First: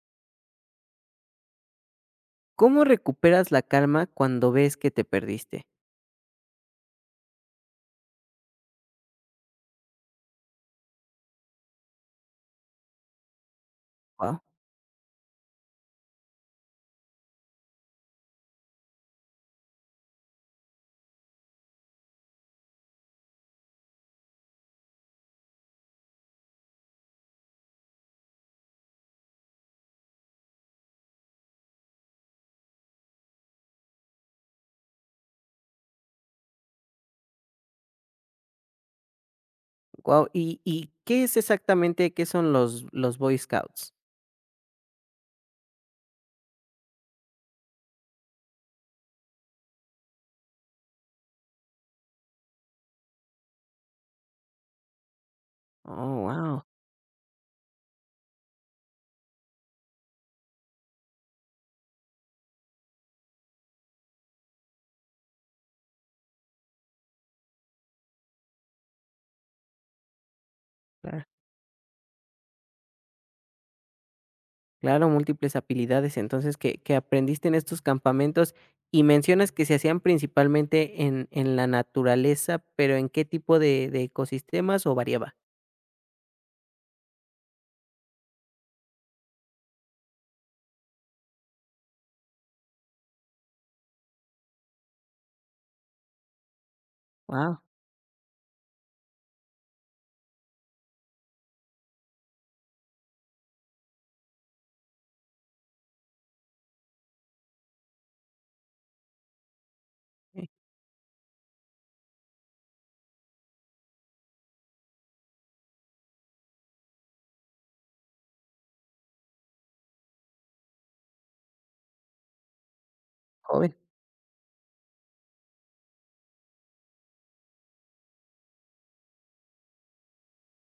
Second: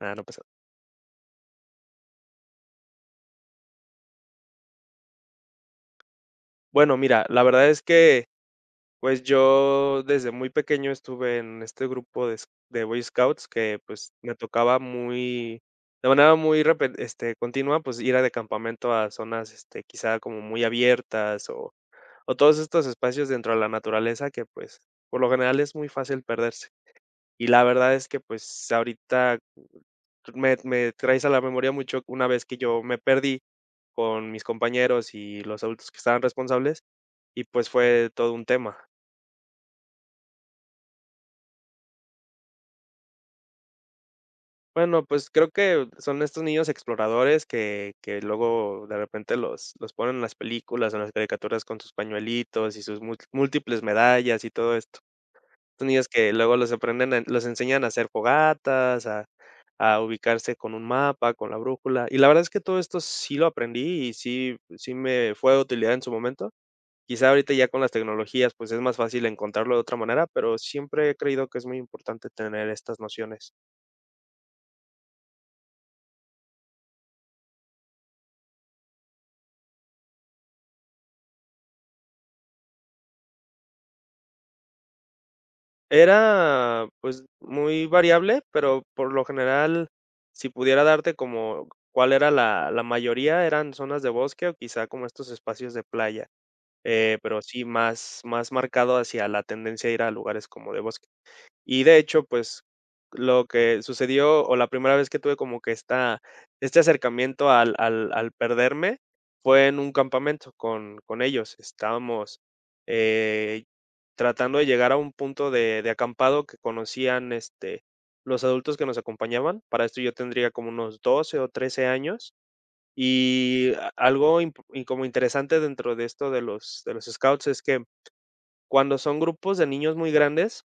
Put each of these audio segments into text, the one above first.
Ah, no pasa. ¿Cómo recuperas la calma cuando ves que te perdiste? Bueno, mira, la verdad es que, yo desde muy pequeño estuve en este grupo de s de Boy Scouts que, pues, me Wow, tocaba muy de manera muy continua, ir a de campamento a zonas, quizá como muy abiertas o todos estos espacios dentro de la naturaleza que, pues, por lo general es muy fácil perderse. Y la verdad es que, pues, ahorita me traes a la memoria mucho una vez que yo me perdí con mis compañeros y los adultos que estaban responsables. Y, pues, fue todo un tema. wow. ¿Y qué es exactamente qué son los Boy Scouts? Bueno, pues, creo que son estos niños exploradores que luego de repente los ponen en las películas, en las caricaturas con sus pañuelitos y sus múltiples medallas y todo esto. Son niños Oh, que luego wow. Los enseñan a hacer fogatas, a ubicarse con un mapa, con la brújula. Y la verdad es que todo esto sí lo aprendí y sí me fue de utilidad en su momento. Quizá ahorita ya con las tecnologías, pues, es más fácil encontrarlo de otra manera, pero siempre he cla creído que es muy importante tener estas nociones. claro, múltiples habilidades, entonces, que aprendiste en estos campamentos, y mencionas que se hacían principalmente en la naturaleza, pero, ¿en qué tipo de ecosistemas o variaba? Era, pues, muy variable, pero por lo general, si pudiera darte como cuál era la mayoría, eran zonas de bosque o quizá como estos espacios de playa, pero Guau, sí más marcado hacia la tendencia a ir a lugares como de bosque. Y de hecho, pues, lo que sucedió, o la primera vez que tuve como que esta acercamiento al perderme, fue en un eh, campamento con ellos. Estábamos, eh, tratando de llegar a un punto de acampado que conocían, los adultos que nos acompañaban. Para esto yo tendría como unos 12 o 13 años. Y joven, a algo imp y como interesante dentro de esto de los scouts es que cuando son grupos de niños muy grandes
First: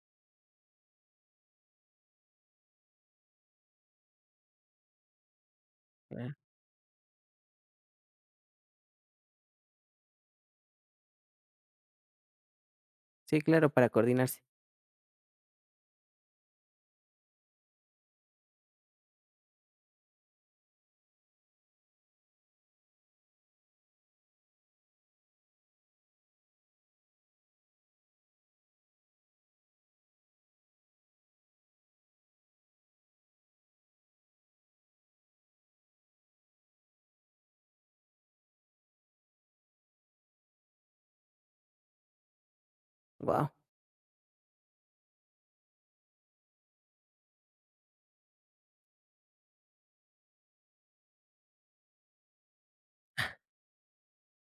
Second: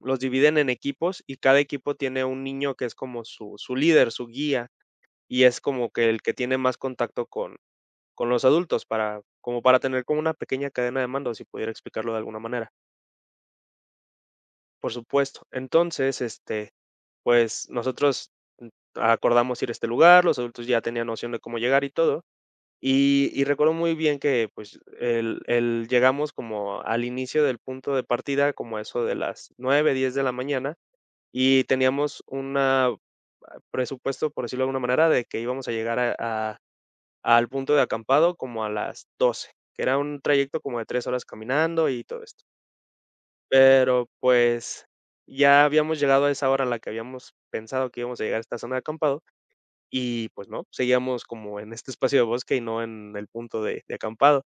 los dividen en equipos y cada equipo tiene un niño que es como su líder, su guía, y es como que el que claro. tiene más contacto con los adultos para como para tener como una pequeña cadena de mando, si pudiera explicarlo de alguna manera, Sí, claro, para coordinarse. por supuesto. Entonces, pues, nosotros, mm, acordamos ir a este lugar, los adultos ya tenían noción de cómo llegar y todo, y recuerdo muy bien que, pues, el llegamos como al inicio del punto de partida, como eso de las 9 10 de la mañana. Y teníamos un presupuesto, por decirlo de alguna manera, de que íbamos a llegar a al punto de acampado como a las 12, que era un trayecto como de 3 horas caminando y todo esto. Wow. Pero, pues, ya habíamos llegado a esa hora en la que habíamos pensado que íbamos a llegar a esta zona de acampado y, pues, no, seguíamos como en este espacio de bosque y no en el punto de acampado.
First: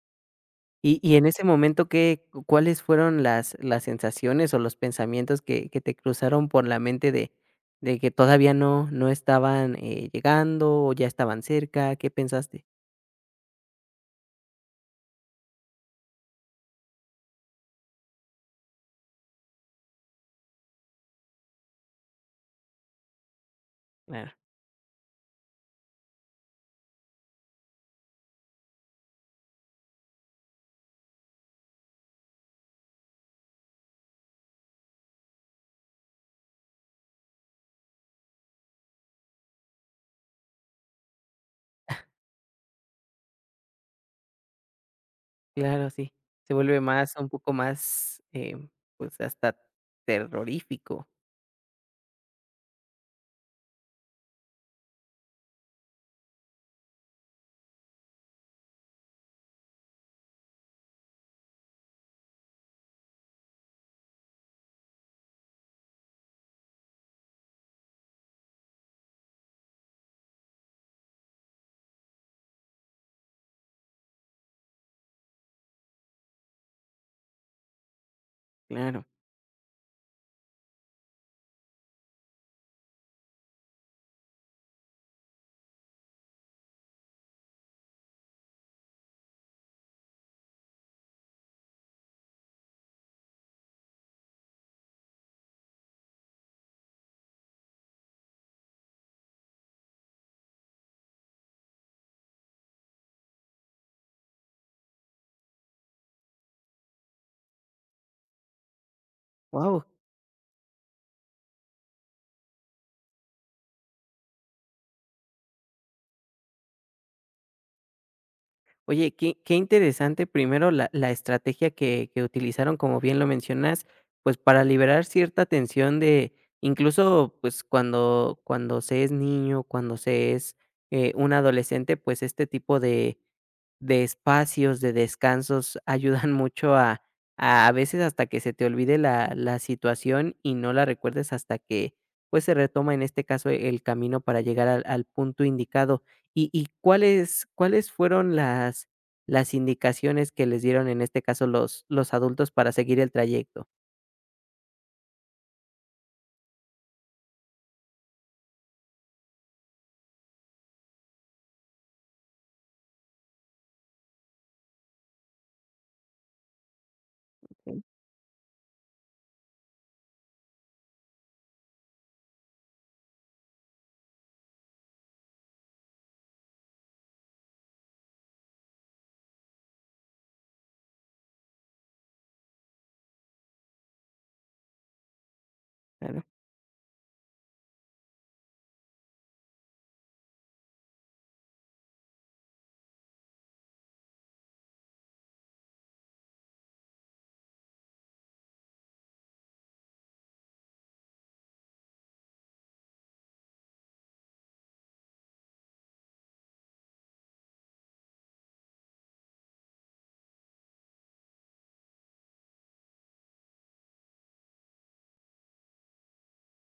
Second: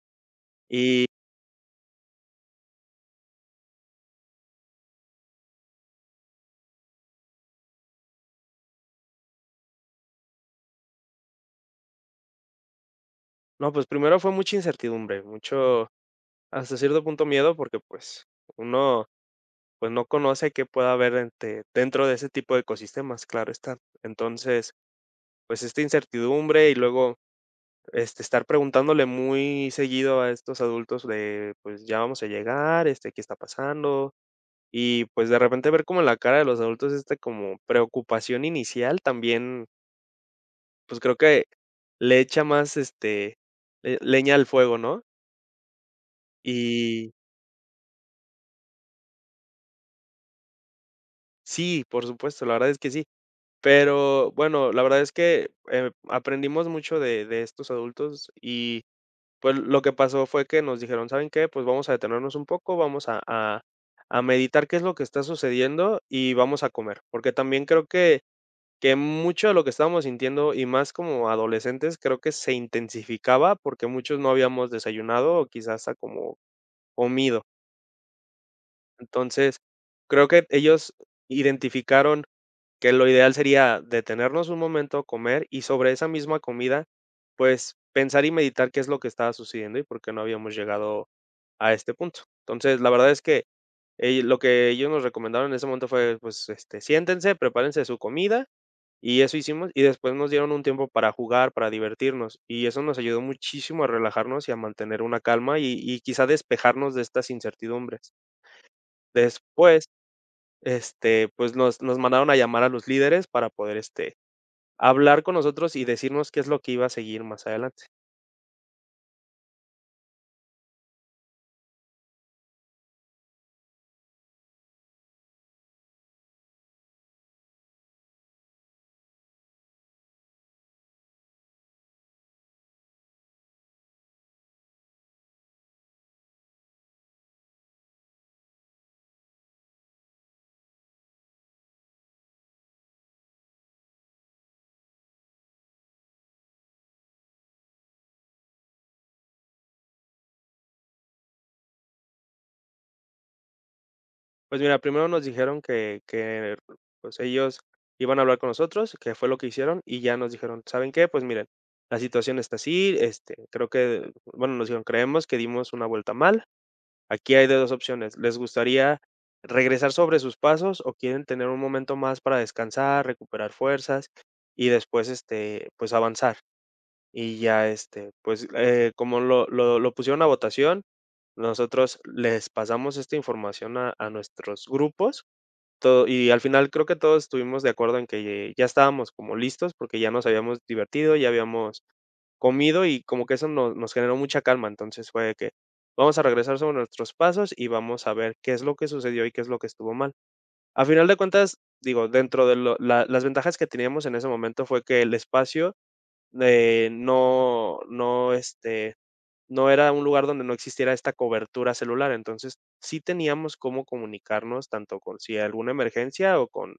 Y Y y en ese momento, ¿qué cu cuáles fueron las sensaciones o los pensamientos que te cruzaron por la mente de que todavía no estaban, llegando o ya estaban cerca? ¿Qué pensaste? no, pues, primero fue mucha incertidumbre, mucho, hasta cierto punto, miedo porque, pues, uno pues, no conoce qué pueda haber ente dentro de ese tipo de ecosistemas, claro está. Claro, Entonces, pues, esta incertidumbre y luego, estar preguntándole muy seguido a estos adultos de, pues, ya vamos a llegar, ¿qué está pasando? Y, pues, de repente ver como en la cara de los adultos esta como preocupación inicial también, pues, creo que le echa más, le leña al fuego, ¿no? claro, sí. Se vuelve Y más un poco más, pues, hasta terrorífico. sí, por supuesto, la verdad es que sí. Pero bueno, la verdad es que, aprendimos mucho de estos adultos y, pues, lo que pasó fue que nos dijeron: "¿Saben qué? Pues vamos a detenernos un poco, vamos a meditar qué es lo que está sucediendo y vamos a comer". Porque también creo que mucho de lo que estábamos sintiendo, y más como adolescentes, creo que se intensificaba porque muchos no habíamos desayunado o quizás hasta como comido. Claro. Entonces, creo que ellos identificaron que lo ideal sería detenernos un momento, comer y sobre esa misma comida, pues pensar y meditar qué es lo que estaba sucediendo y por qué no habíamos llegado a este punto. Entonces, la verdad es que lo que ellos nos recomendaron en ese momento fue, pues, siéntense, prepárense su comida y eso hicimos y después nos dieron un tiempo para jugar, para divertirnos y eso nos ayudó muchísimo a relajarnos y a mantener una calma y quizá despejarnos de estas incertidumbres. Wow. Después, pues nos mandaron a llamar a los líderes para poder, hablar con nosotros y decirnos qué es lo que iba a seguir más adelante. Oye, qué interesante primero la estrategia que utilizaron, como bien lo mencionas, pues, para liberar cierta tensión de incluso, pues, cuando se es niño, cuando se es, un adolescente, pues, este tipo de espacios, de descansos ayudan mucho a veces hasta que se te olvide la situación y no la recuerdes hasta que, pues, se retoma, en este caso, el camino para llegar al punto indicado. ¿Y cuáles fueron las indicaciones que les dieron, en este caso, los adultos para seguir el trayecto? Pues mira, primero nos dijeron que pues, ellos iban a hablar con nosotros, que fue lo que hicieron, y ya nos dijeron: "¿Saben qué? Pues miren, la situación está así, este, creo que", bueno, nos dijeron: "Creemos que dimos una vuelta mal. Aquí hay de 2 Sí, opciones, ¿les gustaría regresar sobre sus pasos o quieren tener un momento más para descansar, recuperar fuerzas y después, este, pues avanzar?". Y ya, pues, como lo pusieron a votación, nosotros les pasamos esta información a nuestros grupos, todo claro. y al final creo que todos estuvimos de acuerdo en que ya estábamos como listos, porque ya nos habíamos divertido, ya habíamos comido y como que eso nos generó mucha calma. Entonces fue de que vamos a regresar sobre nuestros pasos y vamos a ver qué es lo que sucedió y qué es lo que estuvo mal. A final de cuentas, digo, dentro de lo la las ventajas que teníamos en ese momento fue que el espacio no, no era un lugar donde no existiera esta cobertura celular, entonces, sí teníamos cómo comunicarnos tanto con si hay alguna emergencia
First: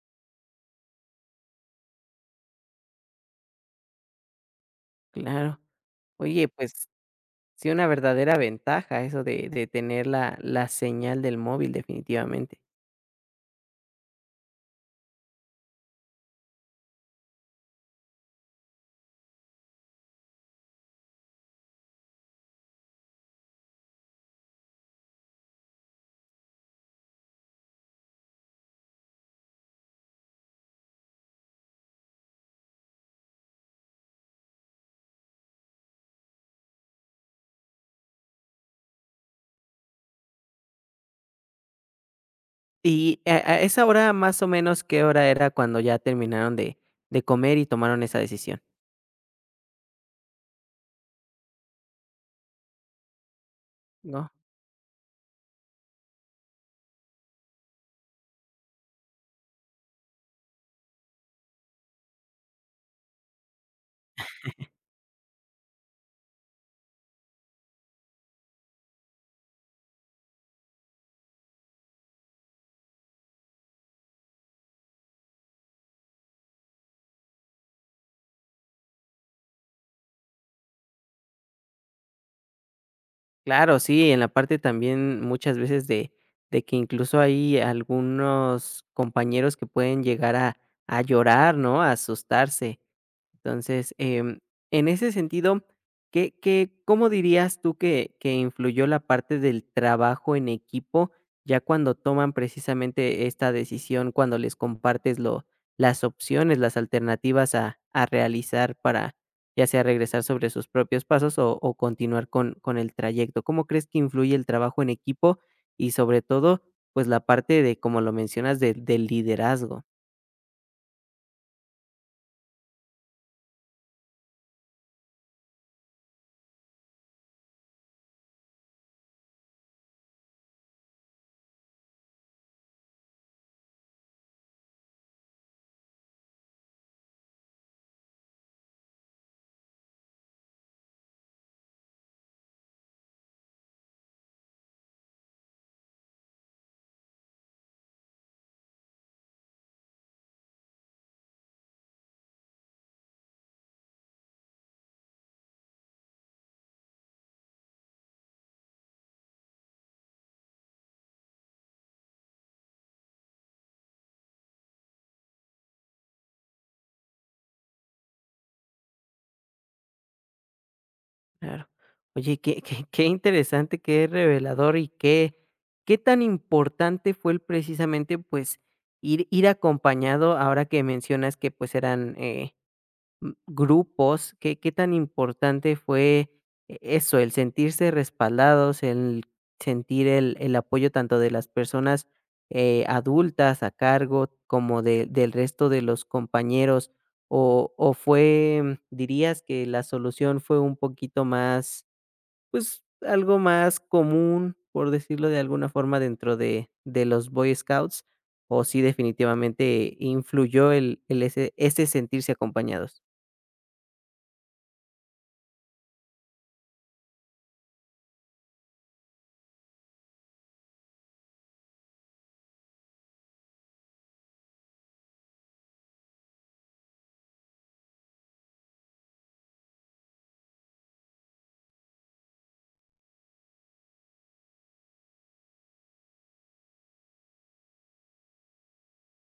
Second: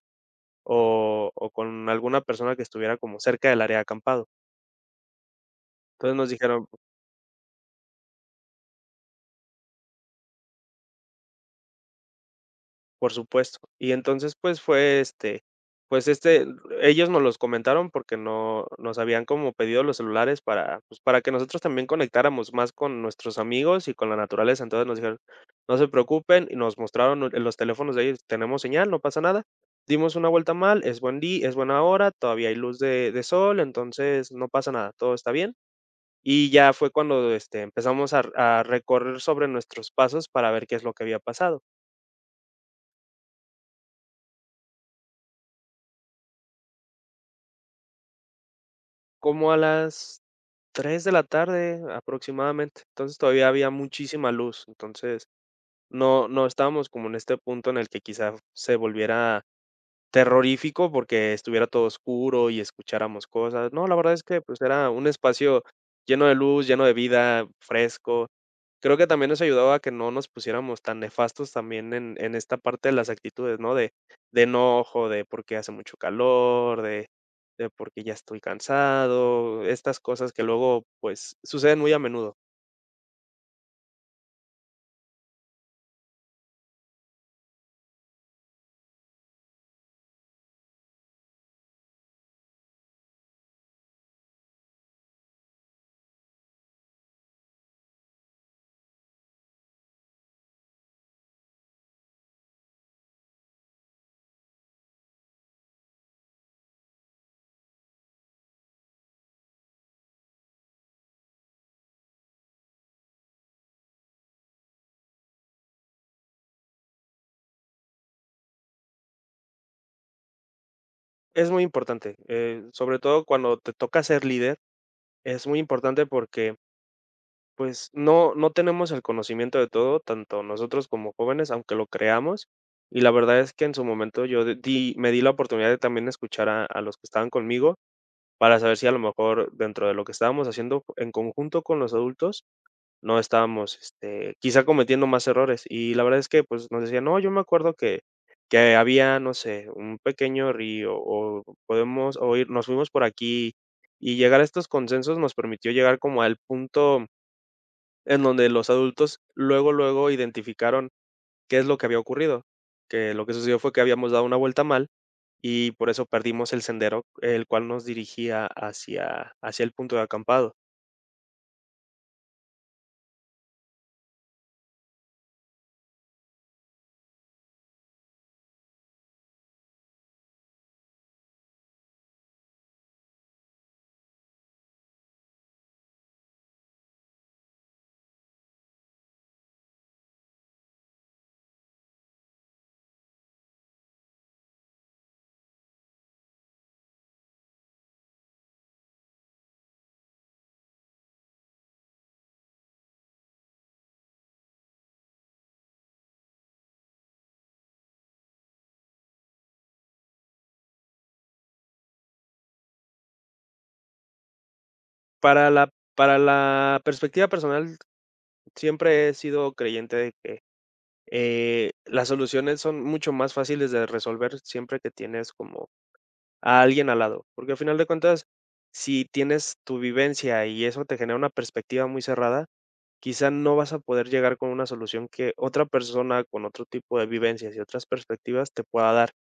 o con alguna persona que estuviera como cerca del área de acampado. Claro. Entonces, nos Oye, dijeron: pues, sí, una verdadera ventaja eso de tener la señal del móvil, definitivamente. Por supuesto. Y entonces, pues, fue, pues, ellos nos los comentaron porque no nos habían como pedido los celulares para, pues, para que nosotros también conectáramos más con nuestros amigos y con la naturaleza. Entonces, nos dijeron: "No se preocupen", y nos mostraron nu los teléfonos de ellos: "Tenemos señal, no pasa nada". Dimos una vuelta mal, es buen día, es buena hora, todavía hay luz de sol, entonces no pasa nada, todo está bien. Y ya fue cuando, empezamos a recorrer sobre nuestros pasos para ver qué es lo que había pasado. Y, a esa hora, más o menos, ¿qué hora era cuando ya terminaron de comer y tomaron esa decisión? Como a las 3 de la tarde aproximadamente, entonces todavía había muchísima luz, entonces no estábamos como en este punto en el que quizá se volviera terrorífico porque estuviera todo oscuro y escucháramos cosas. No, la verdad es que, pues, era un espacio lleno de luz, lleno de vida, fresco. Creo que también nos ayudaba a que no nos pusiéramos tan nefastos también en esta parte de las actitudes, ¿no? De enojo, de por qué hace mucho calor, de por qué ya estoy cansado, estas cosas que luego, pues, suceden muy a menudo. Claro, sí, en la parte también muchas veces de que incluso hay algunos compañeros que pueden llegar a llorar, ¿no? A asustarse. Entonces, en ese sentido, ¿qué qué cómo dirías tú que influyó la parte del trabajo en equipo, ya cuando toman precisamente esta decisión, cuando les compartes lo las opciones, las alternativas a realizar para, ya sea regresar sobre sus propios pasos o continuar con el trayecto? ¿Cómo crees que influye el trabajo en equipo? Y sobre todo, pues, la parte de, como lo mencionas, de del liderazgo. Es muy importante, sobre todo cuando te toca ser líder, es muy importante porque pues no, no tenemos el conocimiento de todo, tanto nosotros como jóvenes, aunque lo creamos. Y la verdad es que en su momento yo me di la oportunidad de también escuchar a los que estaban conmigo para saber si a lo mejor dentro de lo que estábamos haciendo en conjunto con los adultos no estábamos quizá cometiendo más errores. Y la verdad es que pues nos decían, no, yo me acuerdo que había, no sé, un pequeño río o podemos, nos fuimos por aquí. Y llegar a estos consensos nos permitió llegar como al punto en donde los adultos luego identificaron qué es lo que había ocurrido, que lo que sucedió fue que habíamos dado una vuelta mal y por eso perdimos el sendero, el cual nos dirigía hacia el punto de acampado. Claro. Oye, qué interesante, qué revelador y qué qué tan importante fue el precisamente, pues, ir acompañado ahora que mencionas que, pues, eran, grupos, ¿qué, qué tan importante fue eso, el sentirse respaldados, el sentir el apoyo tanto de las personas adultas a cargo como del resto de los compañeros? ¿O fue, dirías que la solución fue un poquito más, pues algo más común, por decirlo de alguna forma, dentro de los Boy Scouts? ¿O sí definitivamente influyó el ese, ese sentirse acompañados? Para la perspectiva personal, siempre he sido creyente de que, las soluciones son mucho más fáciles de resolver siempre que tienes como a alguien al lado, porque al final de cuentas, si tienes tu vivencia y eso te genera una perspectiva muy cerrada, quizá no vas a poder llegar con una solución que otra persona con otro tipo de vivencias y otras perspectivas te pueda dar.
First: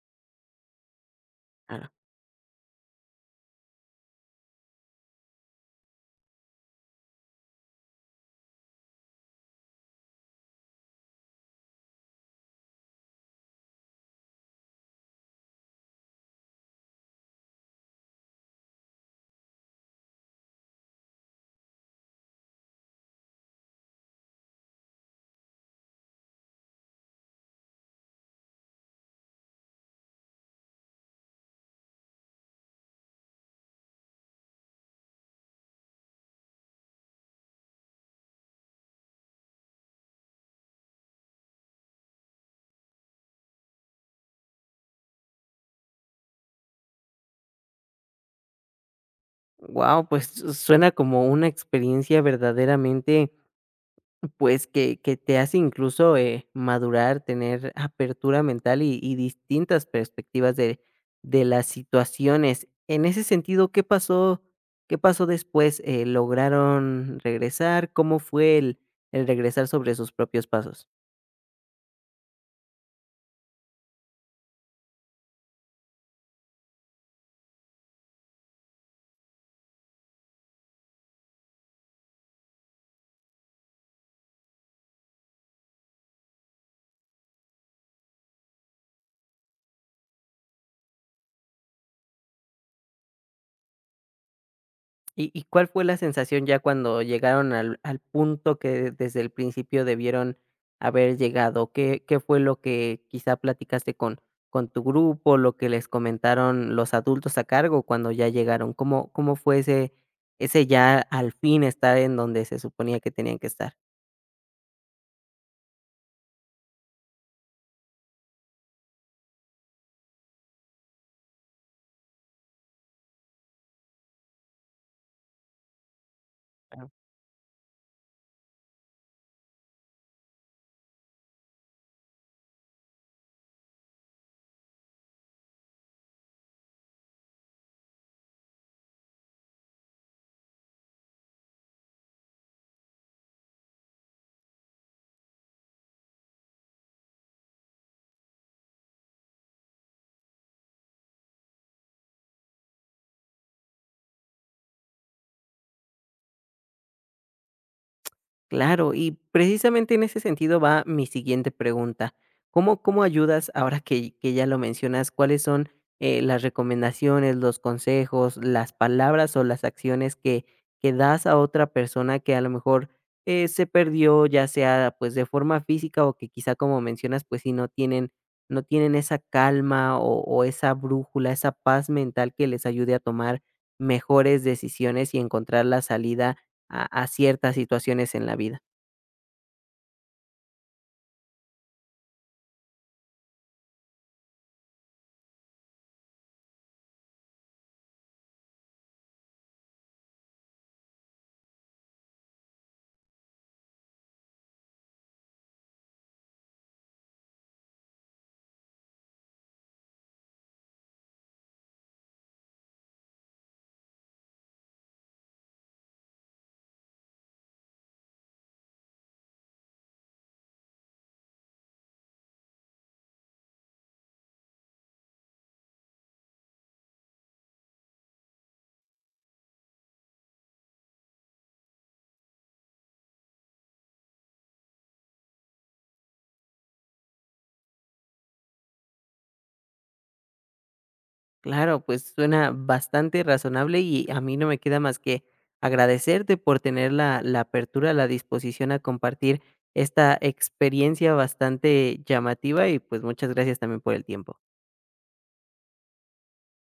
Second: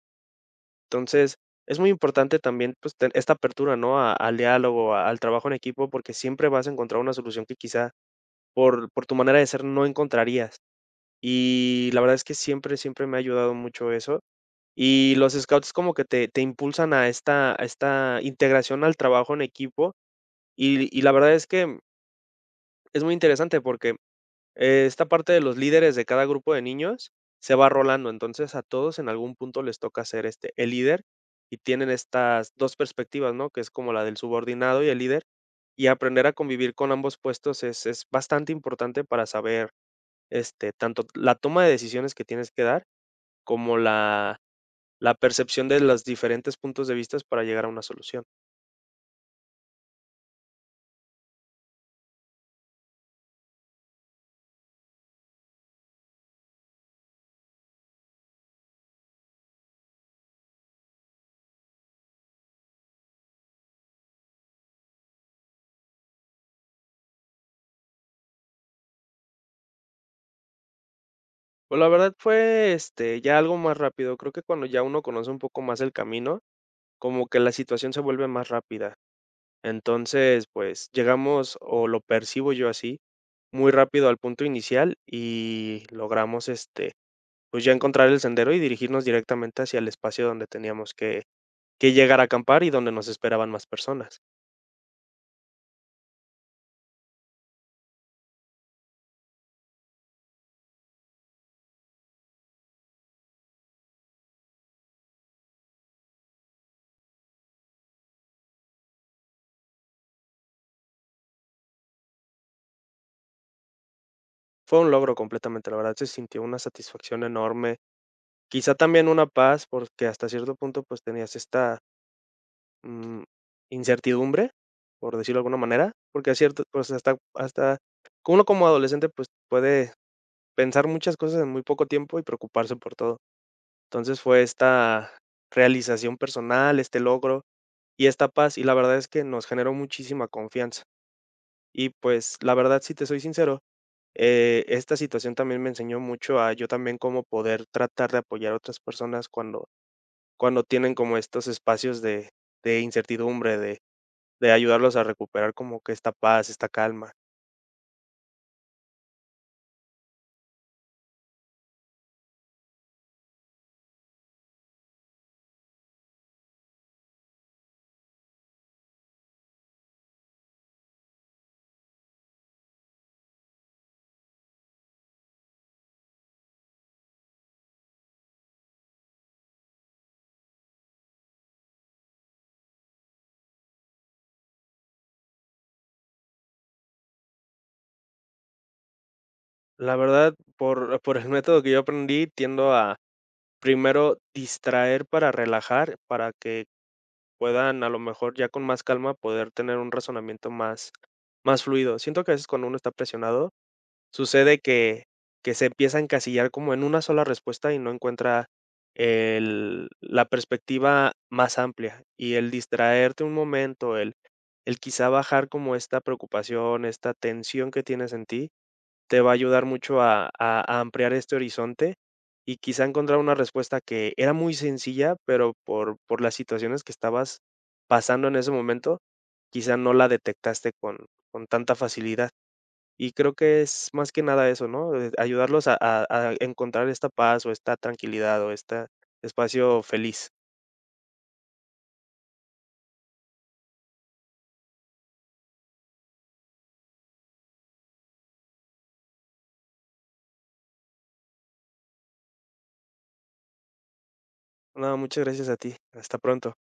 Entonces, es muy importante también pues, esta apertura, ¿no? Al diálogo, al trabajo en equipo, porque siempre vas a encontrar una solución que quizá por tu manera de ser no encontrarías. Y la verdad es que siempre me ha ayudado mucho eso. Y los scouts como que te impulsan a esta integración al trabajo en equipo. Y la verdad es que es muy interesante porque esta parte de los líderes de cada grupo de niños se va rolando, entonces a todos en algún punto les toca ser este el líder y tienen estas 2 perspectivas, ¿no? Que es como la del subordinado y el líder, y aprender a convivir con ambos puestos es bastante importante para saber, tanto la toma de decisiones que tienes que dar, como la percepción de los diferentes puntos de vista para llegar a una solución. Wow, pues, su suena como una experiencia verdaderamente, pues, que te hace incluso, madurar, tener apertura mental y distintas perspectivas de las situaciones. En ese sentido, qué pasó después? ¿Lograron regresar? ¿Cómo fue el regresar sobre sus propios pasos? Pues la verdad fue, ya algo más rápido. Creo que cuando ya uno conoce un poco más el camino, como que la situación se vuelve más rápida. Entonces, pues llegamos, o lo percibo yo así, muy rápido al punto inicial y logramos, pues ya encontrar el sendero y dirigirnos directamente hacia el espacio donde teníamos que llegar a acampar y donde nos esperaban más personas. ¿Y cuál fue la sensación ya cuando llegaron al punto que desde el principio debieron haber llegado? ¿Qué fue lo que quizá platicaste con tu grupo, lo que les comentaron los adultos a cargo cuando ya llegaron? ¿Cómo fue ese ese ya al fin estar en donde se suponía que tenían que estar? Fue un logro completamente, la verdad se sintió una satisfacción enorme, quizá también una paz, porque hasta cierto punto pues tenías esta mm, incertidumbre, por decirlo de alguna manera, porque a cierto, pues hasta uno como adolescente pues puede pensar muchas cosas en muy poco tiempo y preocuparse por todo. Entonces fue esta realización personal, este logro y esta paz, y la verdad es que nos generó muchísima confianza. Y pues la verdad, si te soy sincero, esta situación también me enseñó mucho a yo también cómo poder tratar de apoyar a otras personas cuando tienen como estos espacios de incertidumbre, de ayudarlos a recuperar como que esta paz, esta calma. Claro, y precisamente en ese sentido va mi siguiente pregunta. ¿Cómo, cómo ayudas, ahora que ya lo mencionas, cuáles son las recomendaciones, los consejos, las palabras o las acciones que das a otra persona que a lo mejor se perdió, ya sea pues de forma física o que quizá como mencionas, pues si no tienen, no tienen esa calma o esa brújula, esa paz mental que les ayude a tomar mejores decisiones y encontrar la salida a ciertas situaciones en la vida. La verdad, por el método que yo aprendí, tiendo primero, distraer para relajar, para que puedan, a lo mejor, ya con más calma, poder tener un razonamiento más fluido. Siento que a veces cuando uno está presionado, sucede que se empieza a encasillar como en una sola respuesta y no encuentra el la perspectiva más amplia. Y el distraerte un momento, el quizá bajar como esta preocupación, esta tensión que tienes en ti, te va a ayudar mucho a ampliar este horizonte, y quizá encontrar una respuesta que era muy sencilla, pero por las situaciones que estabas pasando en ese momento, quizá no la detectaste con tanta facilidad. Y creo que es más que nada eso, ¿no? Ayudarlos a encontrar esta paz, o esta tranquilidad, o este espacio feliz. Claro, pues suena bastante razonable y a mí no me queda más que agradecerte por tener la, la apertura, la disposición a compartir esta experiencia bastante llamativa y pues muchas gracias también por el tiempo. Nada, muchas gracias a ti. Hasta pronto.